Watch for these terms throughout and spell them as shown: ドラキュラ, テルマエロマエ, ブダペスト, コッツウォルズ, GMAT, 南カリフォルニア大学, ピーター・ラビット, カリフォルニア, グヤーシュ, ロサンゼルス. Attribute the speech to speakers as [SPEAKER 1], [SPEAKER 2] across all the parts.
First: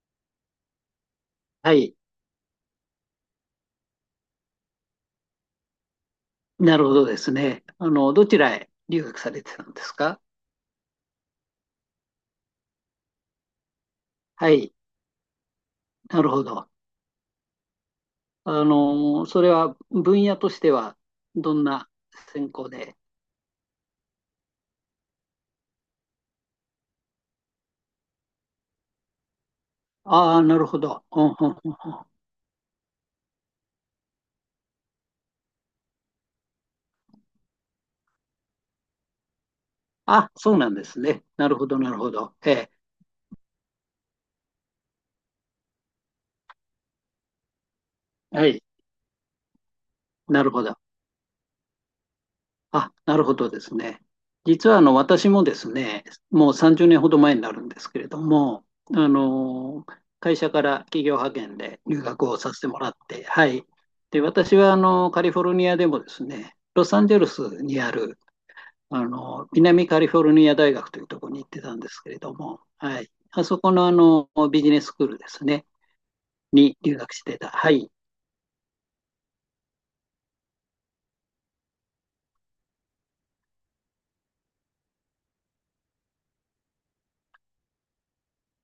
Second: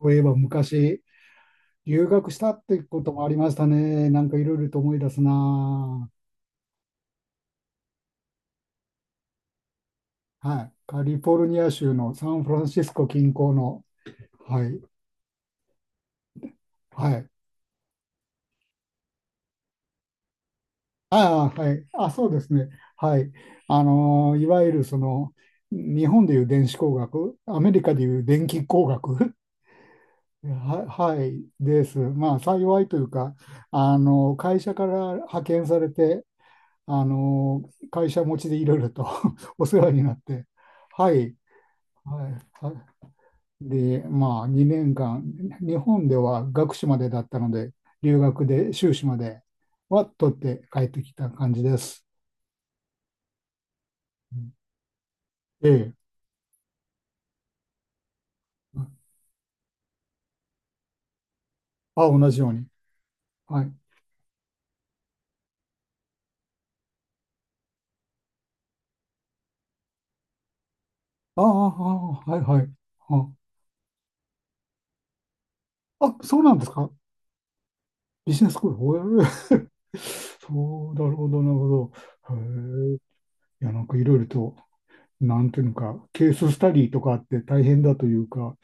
[SPEAKER 1] そういえば昔、
[SPEAKER 2] はい。
[SPEAKER 1] 留学したってこともありましたね。なんかいろいろと思い出すな
[SPEAKER 2] なるほどですね。どちらへ留学されてたんですか？
[SPEAKER 1] あ。はい。カリフォルニア州のサンフランシスコ近郊の、
[SPEAKER 2] は
[SPEAKER 1] は
[SPEAKER 2] い。
[SPEAKER 1] い。
[SPEAKER 2] なるほど。
[SPEAKER 1] はい。
[SPEAKER 2] それは分野としては
[SPEAKER 1] あ
[SPEAKER 2] ど
[SPEAKER 1] あ、
[SPEAKER 2] ん
[SPEAKER 1] はい。
[SPEAKER 2] な
[SPEAKER 1] あ、そうで
[SPEAKER 2] 専
[SPEAKER 1] すね。
[SPEAKER 2] 攻で？
[SPEAKER 1] はい。いわゆる日本でいう電子工学、アメリカでいう電気工学。
[SPEAKER 2] ああ、 なるほど。う
[SPEAKER 1] は
[SPEAKER 2] んうん
[SPEAKER 1] い、
[SPEAKER 2] うんうん。
[SPEAKER 1] です。まあ、幸いというか、会社から派遣されて、あの、会社持ちでいろいろと お世話になっ
[SPEAKER 2] あ、
[SPEAKER 1] て、
[SPEAKER 2] そうなんです
[SPEAKER 1] は
[SPEAKER 2] ね。
[SPEAKER 1] い、
[SPEAKER 2] なるほど、なるほ
[SPEAKER 1] はい、
[SPEAKER 2] ど。ええ、
[SPEAKER 1] はで、まあ、2年間、日本では学士までだったので、留学
[SPEAKER 2] はい。
[SPEAKER 1] で修士までは取っ
[SPEAKER 2] なる
[SPEAKER 1] て
[SPEAKER 2] ほど。
[SPEAKER 1] 帰ってきた感じです。
[SPEAKER 2] あ、なるほどですね。実は私もで
[SPEAKER 1] え
[SPEAKER 2] す
[SPEAKER 1] え。
[SPEAKER 2] ね、もう30年ほど前になるんですけれども、あの会社から企業派遣で留
[SPEAKER 1] あ、
[SPEAKER 2] 学
[SPEAKER 1] 同
[SPEAKER 2] を
[SPEAKER 1] じよう
[SPEAKER 2] させ
[SPEAKER 1] に。
[SPEAKER 2] てもらって、は
[SPEAKER 1] は
[SPEAKER 2] い。
[SPEAKER 1] い。
[SPEAKER 2] で、私はカリフォルニアでもですね、ロサンゼルスにある南カリフォルニア大学というところに
[SPEAKER 1] ああ、
[SPEAKER 2] 行ってたんですけれ
[SPEAKER 1] あ、
[SPEAKER 2] ど
[SPEAKER 1] はい
[SPEAKER 2] も、
[SPEAKER 1] はい。
[SPEAKER 2] はい。
[SPEAKER 1] あ、
[SPEAKER 2] あそこのビジネススクールですね、
[SPEAKER 1] あ、そうなんです
[SPEAKER 2] に
[SPEAKER 1] か。
[SPEAKER 2] 留学してた。はい。
[SPEAKER 1] ビジネススクール。へえ。 そう、なるほど、なるほど。へえ。いや、なんかいろいろと、なんていうのか、ケーススタディとかあって大変だというか、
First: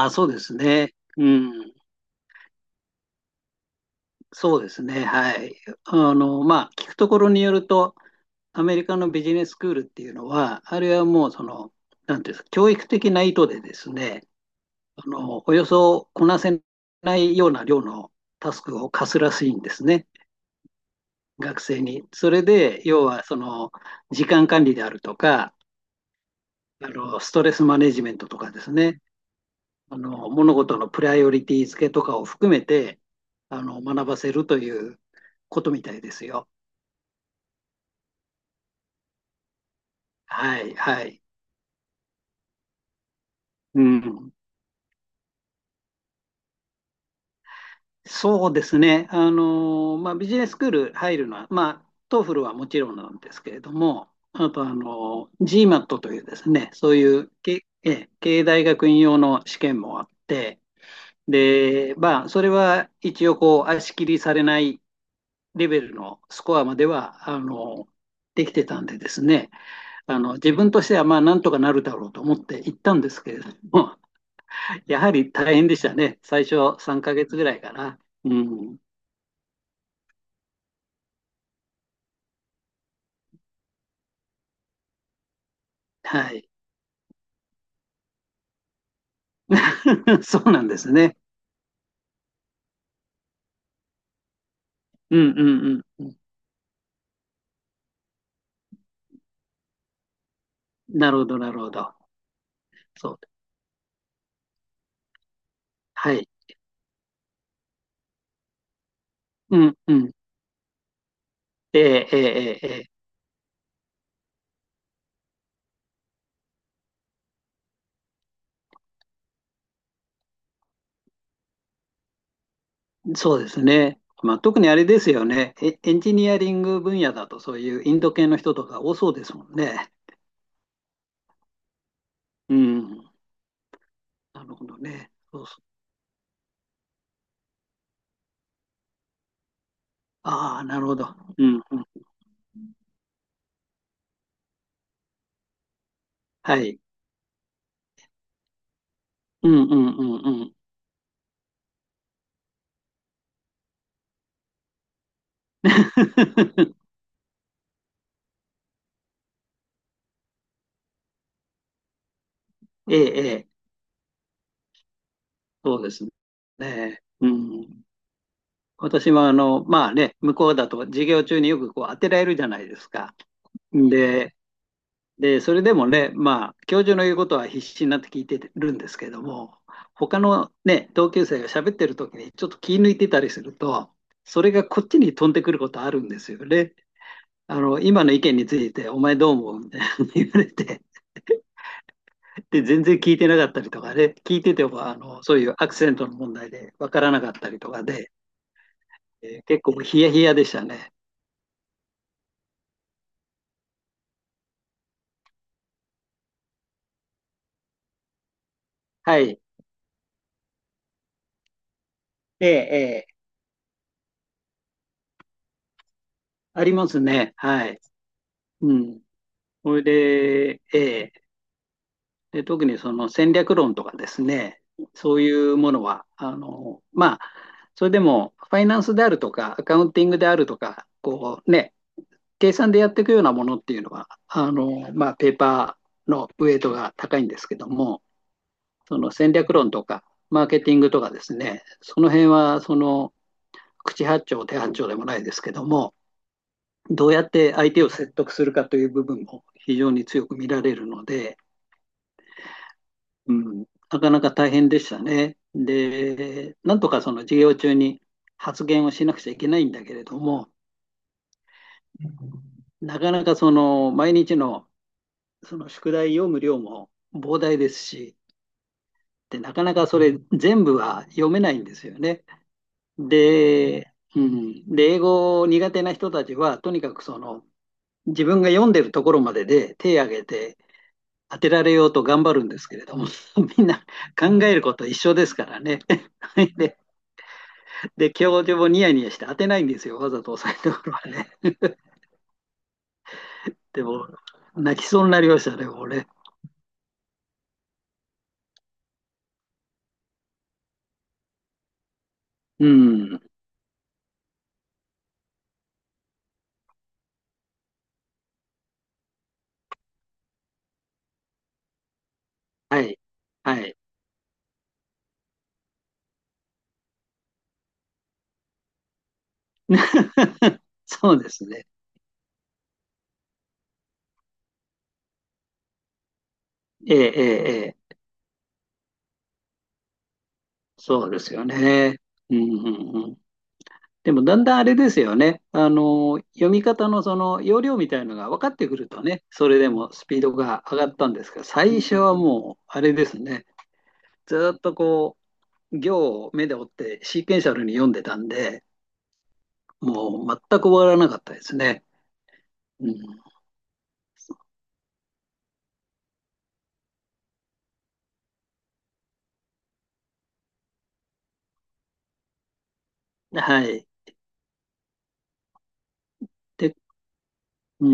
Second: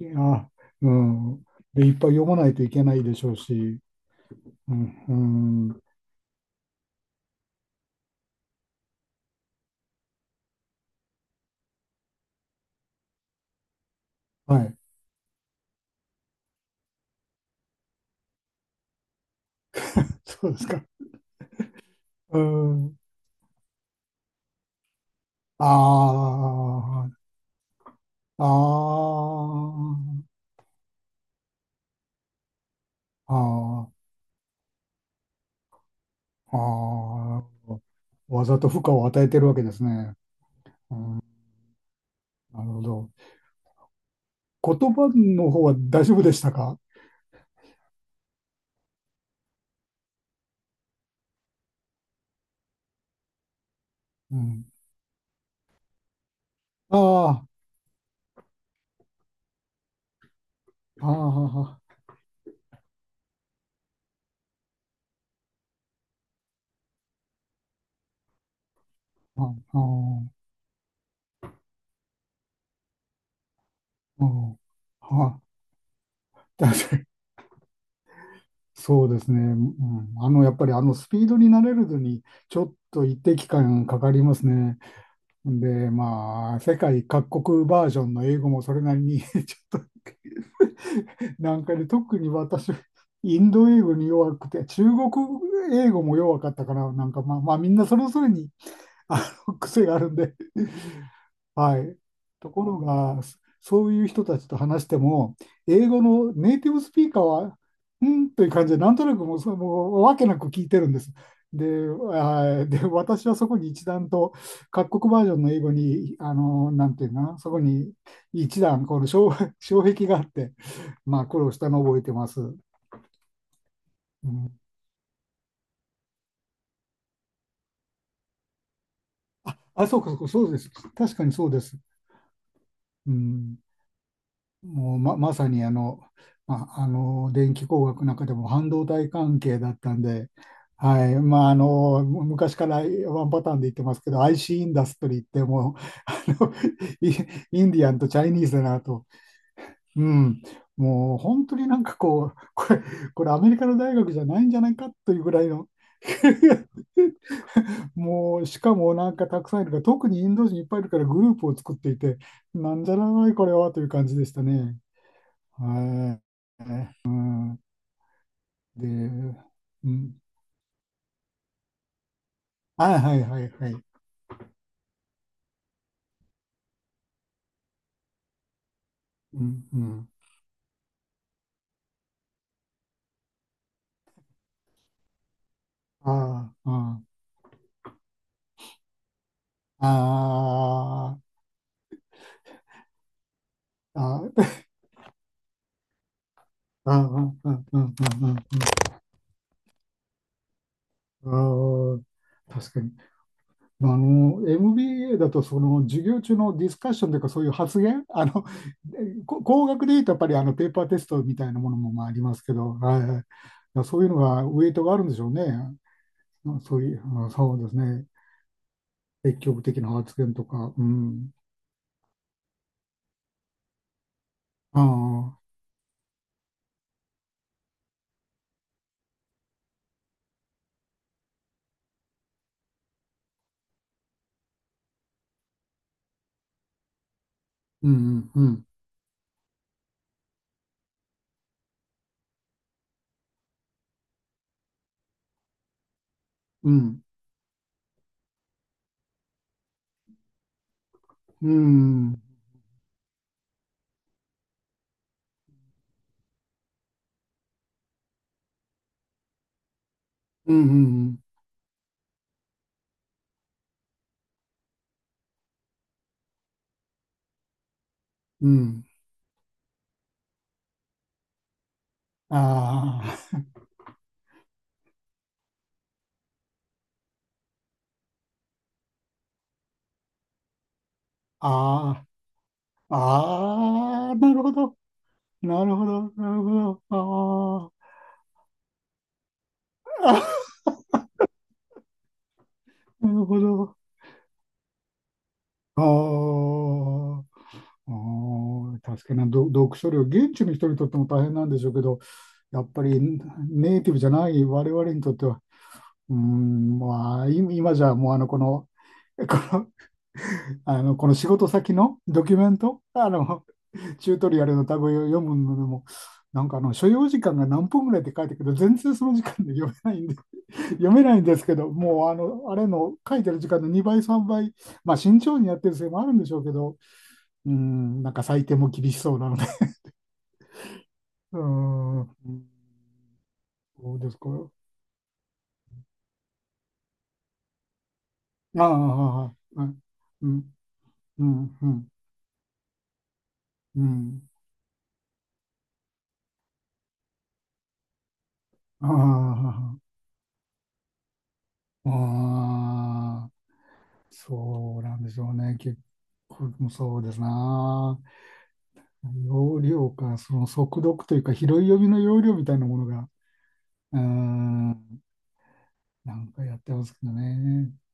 [SPEAKER 1] い
[SPEAKER 2] あ、そうで
[SPEAKER 1] や、
[SPEAKER 2] す
[SPEAKER 1] う
[SPEAKER 2] ね。う
[SPEAKER 1] ん。
[SPEAKER 2] ん。
[SPEAKER 1] で、いっぱい読まないといけないでしょうし、
[SPEAKER 2] そうで
[SPEAKER 1] うん、
[SPEAKER 2] すね、
[SPEAKER 1] う
[SPEAKER 2] はい。
[SPEAKER 1] ん、
[SPEAKER 2] まあ、聞くところによると、アメリカのビジネススクールっていうのは、あれはもう、なんていうんですか、教育的な意図でですね、
[SPEAKER 1] はい、
[SPEAKER 2] およそこなせないような量のタスクを課すらしいんですね、
[SPEAKER 1] そうですか。
[SPEAKER 2] 学生に。そ
[SPEAKER 1] う
[SPEAKER 2] れで、
[SPEAKER 1] ん、
[SPEAKER 2] 要は、時間管理であるとか、
[SPEAKER 1] あ
[SPEAKER 2] ストレスマネジメントと
[SPEAKER 1] あ、あ
[SPEAKER 2] かですね、
[SPEAKER 1] あ、
[SPEAKER 2] 物事のプライオリティ付けとかを含めて、
[SPEAKER 1] あ
[SPEAKER 2] 学ばせるということみたいですよ。
[SPEAKER 1] あ、ああ、わざと負荷を与えてるわけですね。
[SPEAKER 2] はい、
[SPEAKER 1] う
[SPEAKER 2] はい。
[SPEAKER 1] ん、なるほど。
[SPEAKER 2] うん、
[SPEAKER 1] 言葉の方は大丈夫でしたか。
[SPEAKER 2] そうですね。まあ、ビジネススクール入るのは、まあ、トーフルはもちろんなんですけれども、
[SPEAKER 1] う
[SPEAKER 2] あと、
[SPEAKER 1] ん。
[SPEAKER 2] GMAT というですね、そう
[SPEAKER 1] あ
[SPEAKER 2] いう
[SPEAKER 1] あ、
[SPEAKER 2] け、ええ、経営大学院用の試験もあって、
[SPEAKER 1] ああ、ああ、
[SPEAKER 2] で、まあ、それは一応、こう、足切りされないレベルのスコアまでは、できてたんでですね、
[SPEAKER 1] あ
[SPEAKER 2] 自分としては、まあ、なんとかなるだろうと思って行ったんですけれども、
[SPEAKER 1] あ、
[SPEAKER 2] やは
[SPEAKER 1] あ
[SPEAKER 2] り
[SPEAKER 1] あ、
[SPEAKER 2] 大変でしたね。最初
[SPEAKER 1] 確か
[SPEAKER 2] 3
[SPEAKER 1] に
[SPEAKER 2] ヶ月ぐらいかな。うん。
[SPEAKER 1] そうですね。うん、あの、やっぱりスピードに慣れるのに、ちょっと一定期間かかりますね。で、
[SPEAKER 2] はい。
[SPEAKER 1] まあ、世界各国バージョンの英語もそれなりに ちょっと
[SPEAKER 2] そうなんですね。
[SPEAKER 1] で、特に私、インド英語に弱くて、中国
[SPEAKER 2] うんうん
[SPEAKER 1] 英語
[SPEAKER 2] うん。
[SPEAKER 1] も弱かったから、まあ、まあ、みんなそれぞれにあ癖があるんで、
[SPEAKER 2] なるほど、なるほ
[SPEAKER 1] は
[SPEAKER 2] ど。
[SPEAKER 1] い。ところ
[SPEAKER 2] そう。
[SPEAKER 1] が、そういう人たちと話しても、英語
[SPEAKER 2] はい。
[SPEAKER 1] のネイティブスピーカーは、うんという感じで、なんとなくもう、
[SPEAKER 2] うんうん。
[SPEAKER 1] わけなく聞いてるんです。で、
[SPEAKER 2] えええええええ
[SPEAKER 1] 私はそこに一段と、各国バージョンの英語に、なんていうのかな、そこに一段、この障、障壁があって、まあ、苦労したのを覚えてます。う
[SPEAKER 2] え、そうですね。まあ、特に
[SPEAKER 1] ん、
[SPEAKER 2] あれですよね。エンジニアリング分野だとそういうインド系の人とか多そうですもん
[SPEAKER 1] あ、
[SPEAKER 2] ね。
[SPEAKER 1] そうか、そうか、そうです。確かにそうです。
[SPEAKER 2] うん。
[SPEAKER 1] うん。
[SPEAKER 2] なるほど
[SPEAKER 1] もう
[SPEAKER 2] ね。
[SPEAKER 1] ま、ま
[SPEAKER 2] そ
[SPEAKER 1] さ
[SPEAKER 2] うそ
[SPEAKER 1] に
[SPEAKER 2] う。
[SPEAKER 1] まあ、あの電気工学の中でも半導体関係だったんで、
[SPEAKER 2] ああ、なるほ
[SPEAKER 1] はい。
[SPEAKER 2] ど。う
[SPEAKER 1] まあ、あ
[SPEAKER 2] んうん。
[SPEAKER 1] のむ昔からワンパターンで言ってますけど、 IC イシーインダストリーってもう、あの
[SPEAKER 2] はい。
[SPEAKER 1] イインディアンとチャイニーズだなと、
[SPEAKER 2] うんうんう
[SPEAKER 1] う
[SPEAKER 2] ん
[SPEAKER 1] ん、
[SPEAKER 2] うん。
[SPEAKER 1] もう本当になんか、これアメリカの大学じゃないんじゃないかというぐらいの。 もうしかもなんかたくさんいるから、特にインド人いっぱいいるからグループを作っていて、なんじゃ
[SPEAKER 2] え
[SPEAKER 1] らな
[SPEAKER 2] え
[SPEAKER 1] いこ
[SPEAKER 2] え
[SPEAKER 1] れ
[SPEAKER 2] え、
[SPEAKER 1] はという感じでしたね。
[SPEAKER 2] そうですね。
[SPEAKER 1] は
[SPEAKER 2] ね
[SPEAKER 1] い。
[SPEAKER 2] え、うん。
[SPEAKER 1] で、
[SPEAKER 2] 私は
[SPEAKER 1] う
[SPEAKER 2] まあ
[SPEAKER 1] ん。
[SPEAKER 2] ね、向こうだと授業中によくこう当てられるじゃないです
[SPEAKER 1] あ、
[SPEAKER 2] か。
[SPEAKER 1] はいはいはい。
[SPEAKER 2] で、で、それでもね、まあ、教授の言うことは必死になって聞いてるんですけど
[SPEAKER 1] う
[SPEAKER 2] も、
[SPEAKER 1] ん、うん。
[SPEAKER 2] 他のね、同級生が喋ってる時にちょっと気抜いてたりすると、それがこっちに飛んでくることあるんですよ
[SPEAKER 1] あ
[SPEAKER 2] ね。
[SPEAKER 1] あ、
[SPEAKER 2] 今の意見について、お前どう思うみたい
[SPEAKER 1] あ
[SPEAKER 2] なの言われて、
[SPEAKER 1] あ、あ
[SPEAKER 2] で、全然聞いてなかったりとかね、
[SPEAKER 1] あ、
[SPEAKER 2] 聞い
[SPEAKER 1] あ
[SPEAKER 2] てても、そういうアクセントの問題でわ
[SPEAKER 1] あ、あ
[SPEAKER 2] からなかっ
[SPEAKER 1] あ、あ
[SPEAKER 2] た
[SPEAKER 1] あ、
[SPEAKER 2] りとか
[SPEAKER 1] あ
[SPEAKER 2] で、
[SPEAKER 1] あ、
[SPEAKER 2] 結構ヒヤヒヤでしたね。
[SPEAKER 1] ああ、確かに。まああの、MBA だと、その、授業中のディスカッションというか、そういう発言、あの、
[SPEAKER 2] はい。
[SPEAKER 1] 工学でいうと、やっぱり、あの、ペーパーテストみたいなものも、まあ、あります
[SPEAKER 2] ええ、
[SPEAKER 1] けど、
[SPEAKER 2] え
[SPEAKER 1] はいは
[SPEAKER 2] え、
[SPEAKER 1] い。だからそういうのが、ウェイトがあるんでしょうね。
[SPEAKER 2] あり
[SPEAKER 1] そう
[SPEAKER 2] ま
[SPEAKER 1] い
[SPEAKER 2] す
[SPEAKER 1] う、あ
[SPEAKER 2] ね。
[SPEAKER 1] そうで
[SPEAKER 2] は
[SPEAKER 1] す
[SPEAKER 2] い。
[SPEAKER 1] ね。
[SPEAKER 2] うん。
[SPEAKER 1] 積極
[SPEAKER 2] そ
[SPEAKER 1] 的
[SPEAKER 2] れ
[SPEAKER 1] な発言と
[SPEAKER 2] で、
[SPEAKER 1] か、
[SPEAKER 2] え
[SPEAKER 1] う
[SPEAKER 2] え、
[SPEAKER 1] ん。
[SPEAKER 2] で、特にその戦略論とかですね、
[SPEAKER 1] あ
[SPEAKER 2] そうい
[SPEAKER 1] あ、
[SPEAKER 2] うものは、まあ、それでも、ファイナンスであるとか、アカウンティングであるとか、こうね、計算でやっていくようなものっていうのは、まあ、ペーパーのウェイトが高いんですけど
[SPEAKER 1] う
[SPEAKER 2] も、
[SPEAKER 1] ん、うん、
[SPEAKER 2] その戦略論とか、マーケティングとかですね、その辺は、口八丁手八丁でもないですけども、
[SPEAKER 1] うん、うん、
[SPEAKER 2] どうやって相手を説得するかという部分も非常に強く見られるので、
[SPEAKER 1] うん、
[SPEAKER 2] うん、なかなか大変でしたね。で、なんとかその授業中に発言をしなくちゃいけないんだけれども、
[SPEAKER 1] うん、
[SPEAKER 2] なかなかその毎日のその宿題読む量も膨大ですし、
[SPEAKER 1] うん、
[SPEAKER 2] でなかなかそれ全部は読めないんですよね。
[SPEAKER 1] あ
[SPEAKER 2] で、うん、で英語苦手な人たちはとにかくその自分が読んでるところまでで手を挙げて当てられようと
[SPEAKER 1] あ、
[SPEAKER 2] 頑張るんですけれど
[SPEAKER 1] あ
[SPEAKER 2] も、みんな
[SPEAKER 1] あ、ああ、
[SPEAKER 2] 考
[SPEAKER 1] なるほ
[SPEAKER 2] えるこ
[SPEAKER 1] ど、
[SPEAKER 2] と一緒ですか
[SPEAKER 1] な
[SPEAKER 2] ら
[SPEAKER 1] る
[SPEAKER 2] ね。
[SPEAKER 1] ほど、なる
[SPEAKER 2] で、
[SPEAKER 1] ほど、あ
[SPEAKER 2] 教授もニヤニヤして当てないんですよ、わざと押さえてこるはね。
[SPEAKER 1] あ、なるほど、
[SPEAKER 2] でも、泣きそうになりましたね、もうね。
[SPEAKER 1] ああ、ああ、確かに。読書量、現地の人にとっても大変なんでしょうけど、や
[SPEAKER 2] う
[SPEAKER 1] っぱり
[SPEAKER 2] ん。
[SPEAKER 1] ネイティブじゃない我々にとっては、うーん、まあ、今じゃもうあの、この、この、あの、この仕事先のドキュメント、
[SPEAKER 2] はい。
[SPEAKER 1] あの、
[SPEAKER 2] はい。
[SPEAKER 1] チュートリアルのタグを読むのでも、なんかあの所要時間が何分ぐらいって書いてるけど、全然その時間で読めないんで、読め
[SPEAKER 2] そ
[SPEAKER 1] な
[SPEAKER 2] う
[SPEAKER 1] いん
[SPEAKER 2] で
[SPEAKER 1] です
[SPEAKER 2] す
[SPEAKER 1] け
[SPEAKER 2] ね。
[SPEAKER 1] ど、もうあの、あれの書いてる時間の2倍、3倍、まあ慎重にやってるせいもあるんでしょうけど、
[SPEAKER 2] ええ、え
[SPEAKER 1] うー
[SPEAKER 2] え、ええ。
[SPEAKER 1] ん、なんか採点も厳しそうなので、
[SPEAKER 2] そうで す
[SPEAKER 1] うー
[SPEAKER 2] よ
[SPEAKER 1] ん、
[SPEAKER 2] ね。うん、
[SPEAKER 1] ん
[SPEAKER 2] うん、うん。
[SPEAKER 1] そうで
[SPEAKER 2] で
[SPEAKER 1] す
[SPEAKER 2] も、
[SPEAKER 1] か。
[SPEAKER 2] だんだんあれですよね。読み方のその要領みたいのが分かっ
[SPEAKER 1] ああ、
[SPEAKER 2] てくるとね、
[SPEAKER 1] ああ、
[SPEAKER 2] それ
[SPEAKER 1] ああ、う
[SPEAKER 2] で
[SPEAKER 1] ん、
[SPEAKER 2] もスピードが
[SPEAKER 1] う
[SPEAKER 2] 上がったんですが、
[SPEAKER 1] ん、う
[SPEAKER 2] 最
[SPEAKER 1] ん、
[SPEAKER 2] 初はもう、あれですね。
[SPEAKER 1] うん、
[SPEAKER 2] ずーっとこう、行を目で追ってシーケンシャルに読んでたんで、
[SPEAKER 1] ああ、
[SPEAKER 2] もう全く終わらなかったですね。うん、
[SPEAKER 1] ああ、そうなんでしょうね。結構、そうですな。容量か、その速読というか、拾い読みの容量みたいなものが、
[SPEAKER 2] はい。
[SPEAKER 1] うーん、なんかやって
[SPEAKER 2] で、
[SPEAKER 1] ますけどね。
[SPEAKER 2] う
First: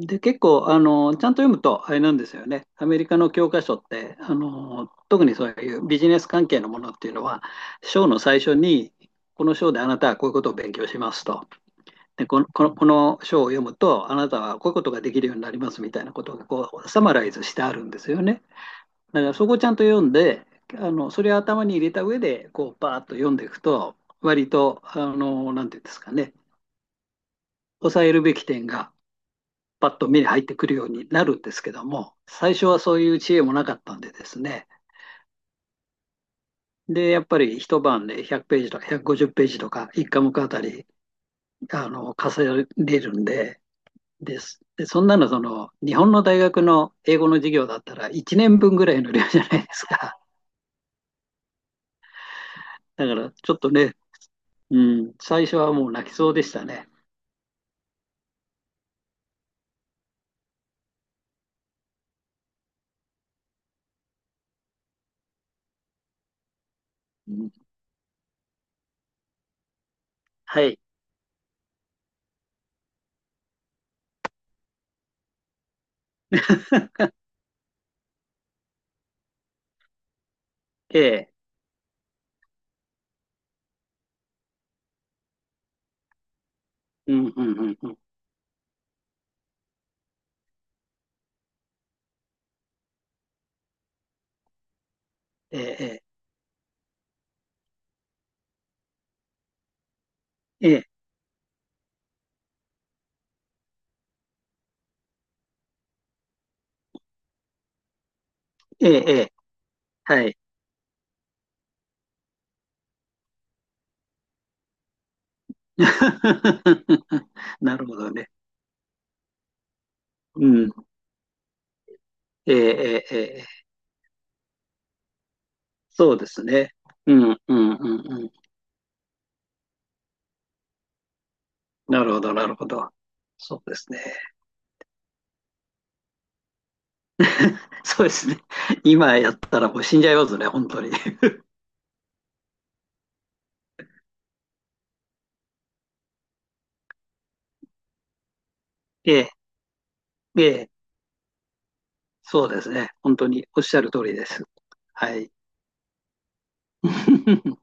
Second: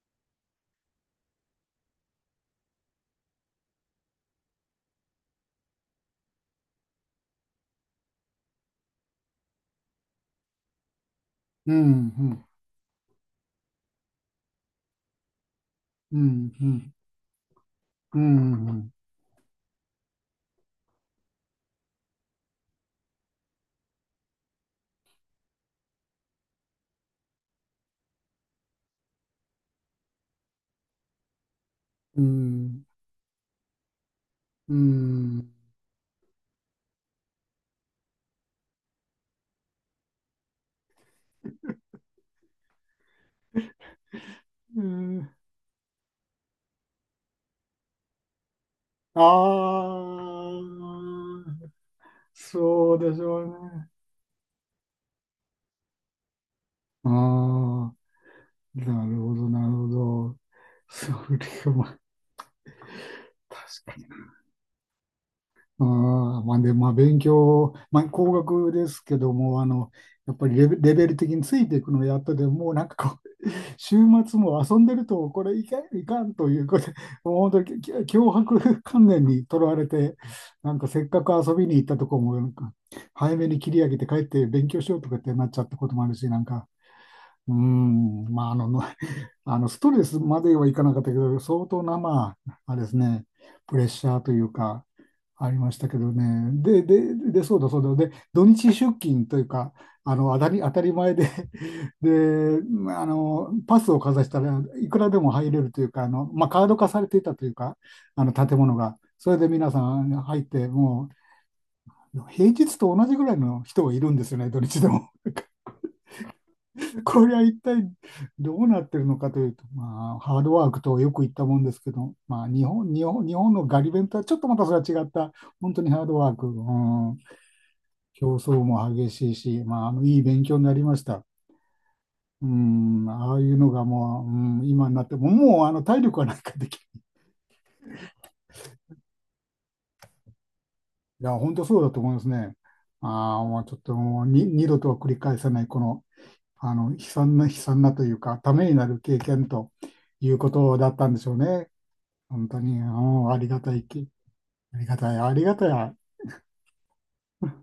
[SPEAKER 2] ん、で、結構、ちゃんと読むと、あれなんですよね。アメリカの教科書って、特にそういうビジネス関係のものっていうのは、章の最初に、この章であなたはこういうことを勉強しますと。
[SPEAKER 1] うん、う
[SPEAKER 2] で、こ
[SPEAKER 1] ん、
[SPEAKER 2] の、この、この章を読むと、あなたはこういうことができるようになりますみたいな
[SPEAKER 1] う
[SPEAKER 2] ことが、
[SPEAKER 1] ん、う
[SPEAKER 2] こう、
[SPEAKER 1] ん、
[SPEAKER 2] サマライズしてあるんです
[SPEAKER 1] う
[SPEAKER 2] よね。
[SPEAKER 1] ん、
[SPEAKER 2] だからそこをちゃんと読んで、それを頭に入れた上で、こう、パーッと読んでいくと、割と、なんていうんですかね、抑えるべき点が、パッと目に入ってくるようになるんですけども、
[SPEAKER 1] う
[SPEAKER 2] 最初は
[SPEAKER 1] ん、
[SPEAKER 2] そういう知恵もなかったんでですね、
[SPEAKER 1] うん、
[SPEAKER 2] で、やっぱり一晩で100ページとか150ページとか、一科目あたり、重ねるんで、です。
[SPEAKER 1] う
[SPEAKER 2] で、そんなの、
[SPEAKER 1] ん、
[SPEAKER 2] 日本の大学の英語の授業だったら、1年分ぐらいの量じゃないです
[SPEAKER 1] あ
[SPEAKER 2] か。
[SPEAKER 1] あ、そう
[SPEAKER 2] だ
[SPEAKER 1] で
[SPEAKER 2] か
[SPEAKER 1] し
[SPEAKER 2] ら、
[SPEAKER 1] ょう
[SPEAKER 2] ちょっと
[SPEAKER 1] ね。
[SPEAKER 2] ね、うん、最初はもう泣きそうでしたね。
[SPEAKER 1] ああ、なるほど、なるほど。それは、まあ確かに。ああ、まあで、まあ勉
[SPEAKER 2] うん、
[SPEAKER 1] 強、まあ工学ですけども、あの、やっぱり
[SPEAKER 2] はい。
[SPEAKER 1] レベル的についていくのをやったでもうなんかこう、週末も遊んでると、これいかん、いかんということで、もう本当に強迫観念にとらわれて、なんか
[SPEAKER 2] え
[SPEAKER 1] せっかく
[SPEAKER 2] え、
[SPEAKER 1] 遊びに行ったとこも、なんか早めに切り上げて帰って勉強しようとかってなっちゃったこともあるし、なんか、
[SPEAKER 2] うん、う
[SPEAKER 1] う
[SPEAKER 2] ん、
[SPEAKER 1] ー
[SPEAKER 2] うん、うん。
[SPEAKER 1] ん、まああの、あのストレスまではいかなかったけど、相当な、まあ、あれですね、プレッシャーというか、あり
[SPEAKER 2] え
[SPEAKER 1] ましたけ
[SPEAKER 2] え、
[SPEAKER 1] どね。で、で、で、そうだそうだ。で、土日出勤というか、あの、
[SPEAKER 2] え
[SPEAKER 1] 当た
[SPEAKER 2] え、
[SPEAKER 1] り前で。 で、まああの、パスをかざしたらいくらでも入れるというか、あの、まあ、カード化されていたというか、あの、建物
[SPEAKER 2] ええ、
[SPEAKER 1] が。
[SPEAKER 2] ええ、え
[SPEAKER 1] そ
[SPEAKER 2] え、
[SPEAKER 1] れで皆さん
[SPEAKER 2] はい。
[SPEAKER 1] 入って、もう、平日と同じぐらいの人がいるんですよね、土日でも。これは 一
[SPEAKER 2] な
[SPEAKER 1] 体
[SPEAKER 2] るほどね。
[SPEAKER 1] どうなってるのかというと、まあ、ハー
[SPEAKER 2] う
[SPEAKER 1] ドワー
[SPEAKER 2] ん、
[SPEAKER 1] クとよく言ったもんですけど、まあ、
[SPEAKER 2] ええ、ええ、
[SPEAKER 1] 日
[SPEAKER 2] え
[SPEAKER 1] 本
[SPEAKER 2] え、
[SPEAKER 1] のガリ弁とはちょっとまたそれは違った、本当にハード
[SPEAKER 2] そうで
[SPEAKER 1] ワー
[SPEAKER 2] す
[SPEAKER 1] ク。う
[SPEAKER 2] ね。う
[SPEAKER 1] ん。
[SPEAKER 2] ん、うん、うん、うん。
[SPEAKER 1] 競争も激しいし、まあ、あの、いい勉強になりました。
[SPEAKER 2] なるほど、
[SPEAKER 1] う
[SPEAKER 2] なるほど。
[SPEAKER 1] ん、ああいう
[SPEAKER 2] そう
[SPEAKER 1] の
[SPEAKER 2] で
[SPEAKER 1] が
[SPEAKER 2] すね。
[SPEAKER 1] もう、うん、今になっても、もう、あの、体力はなんかできる。
[SPEAKER 2] そうですね。今やったらもう死んじゃいますね、本当に。
[SPEAKER 1] いや、本当そうだと思いますね。ああ、もうちょっともうに、二度とは繰り返さない、この、あの、悲惨なというか、ためになる 経
[SPEAKER 2] ええ、
[SPEAKER 1] 験という
[SPEAKER 2] え
[SPEAKER 1] こ
[SPEAKER 2] え、
[SPEAKER 1] とだったんでしょうね。
[SPEAKER 2] そ
[SPEAKER 1] 本
[SPEAKER 2] う
[SPEAKER 1] 当
[SPEAKER 2] です
[SPEAKER 1] に、う
[SPEAKER 2] ね。本当
[SPEAKER 1] ん、あ
[SPEAKER 2] に
[SPEAKER 1] りが
[SPEAKER 2] おっ
[SPEAKER 1] た
[SPEAKER 2] しゃ
[SPEAKER 1] い
[SPEAKER 2] る通
[SPEAKER 1] き、
[SPEAKER 2] りです。
[SPEAKER 1] ありがた
[SPEAKER 2] は
[SPEAKER 1] い、
[SPEAKER 2] い。
[SPEAKER 1] ありがたい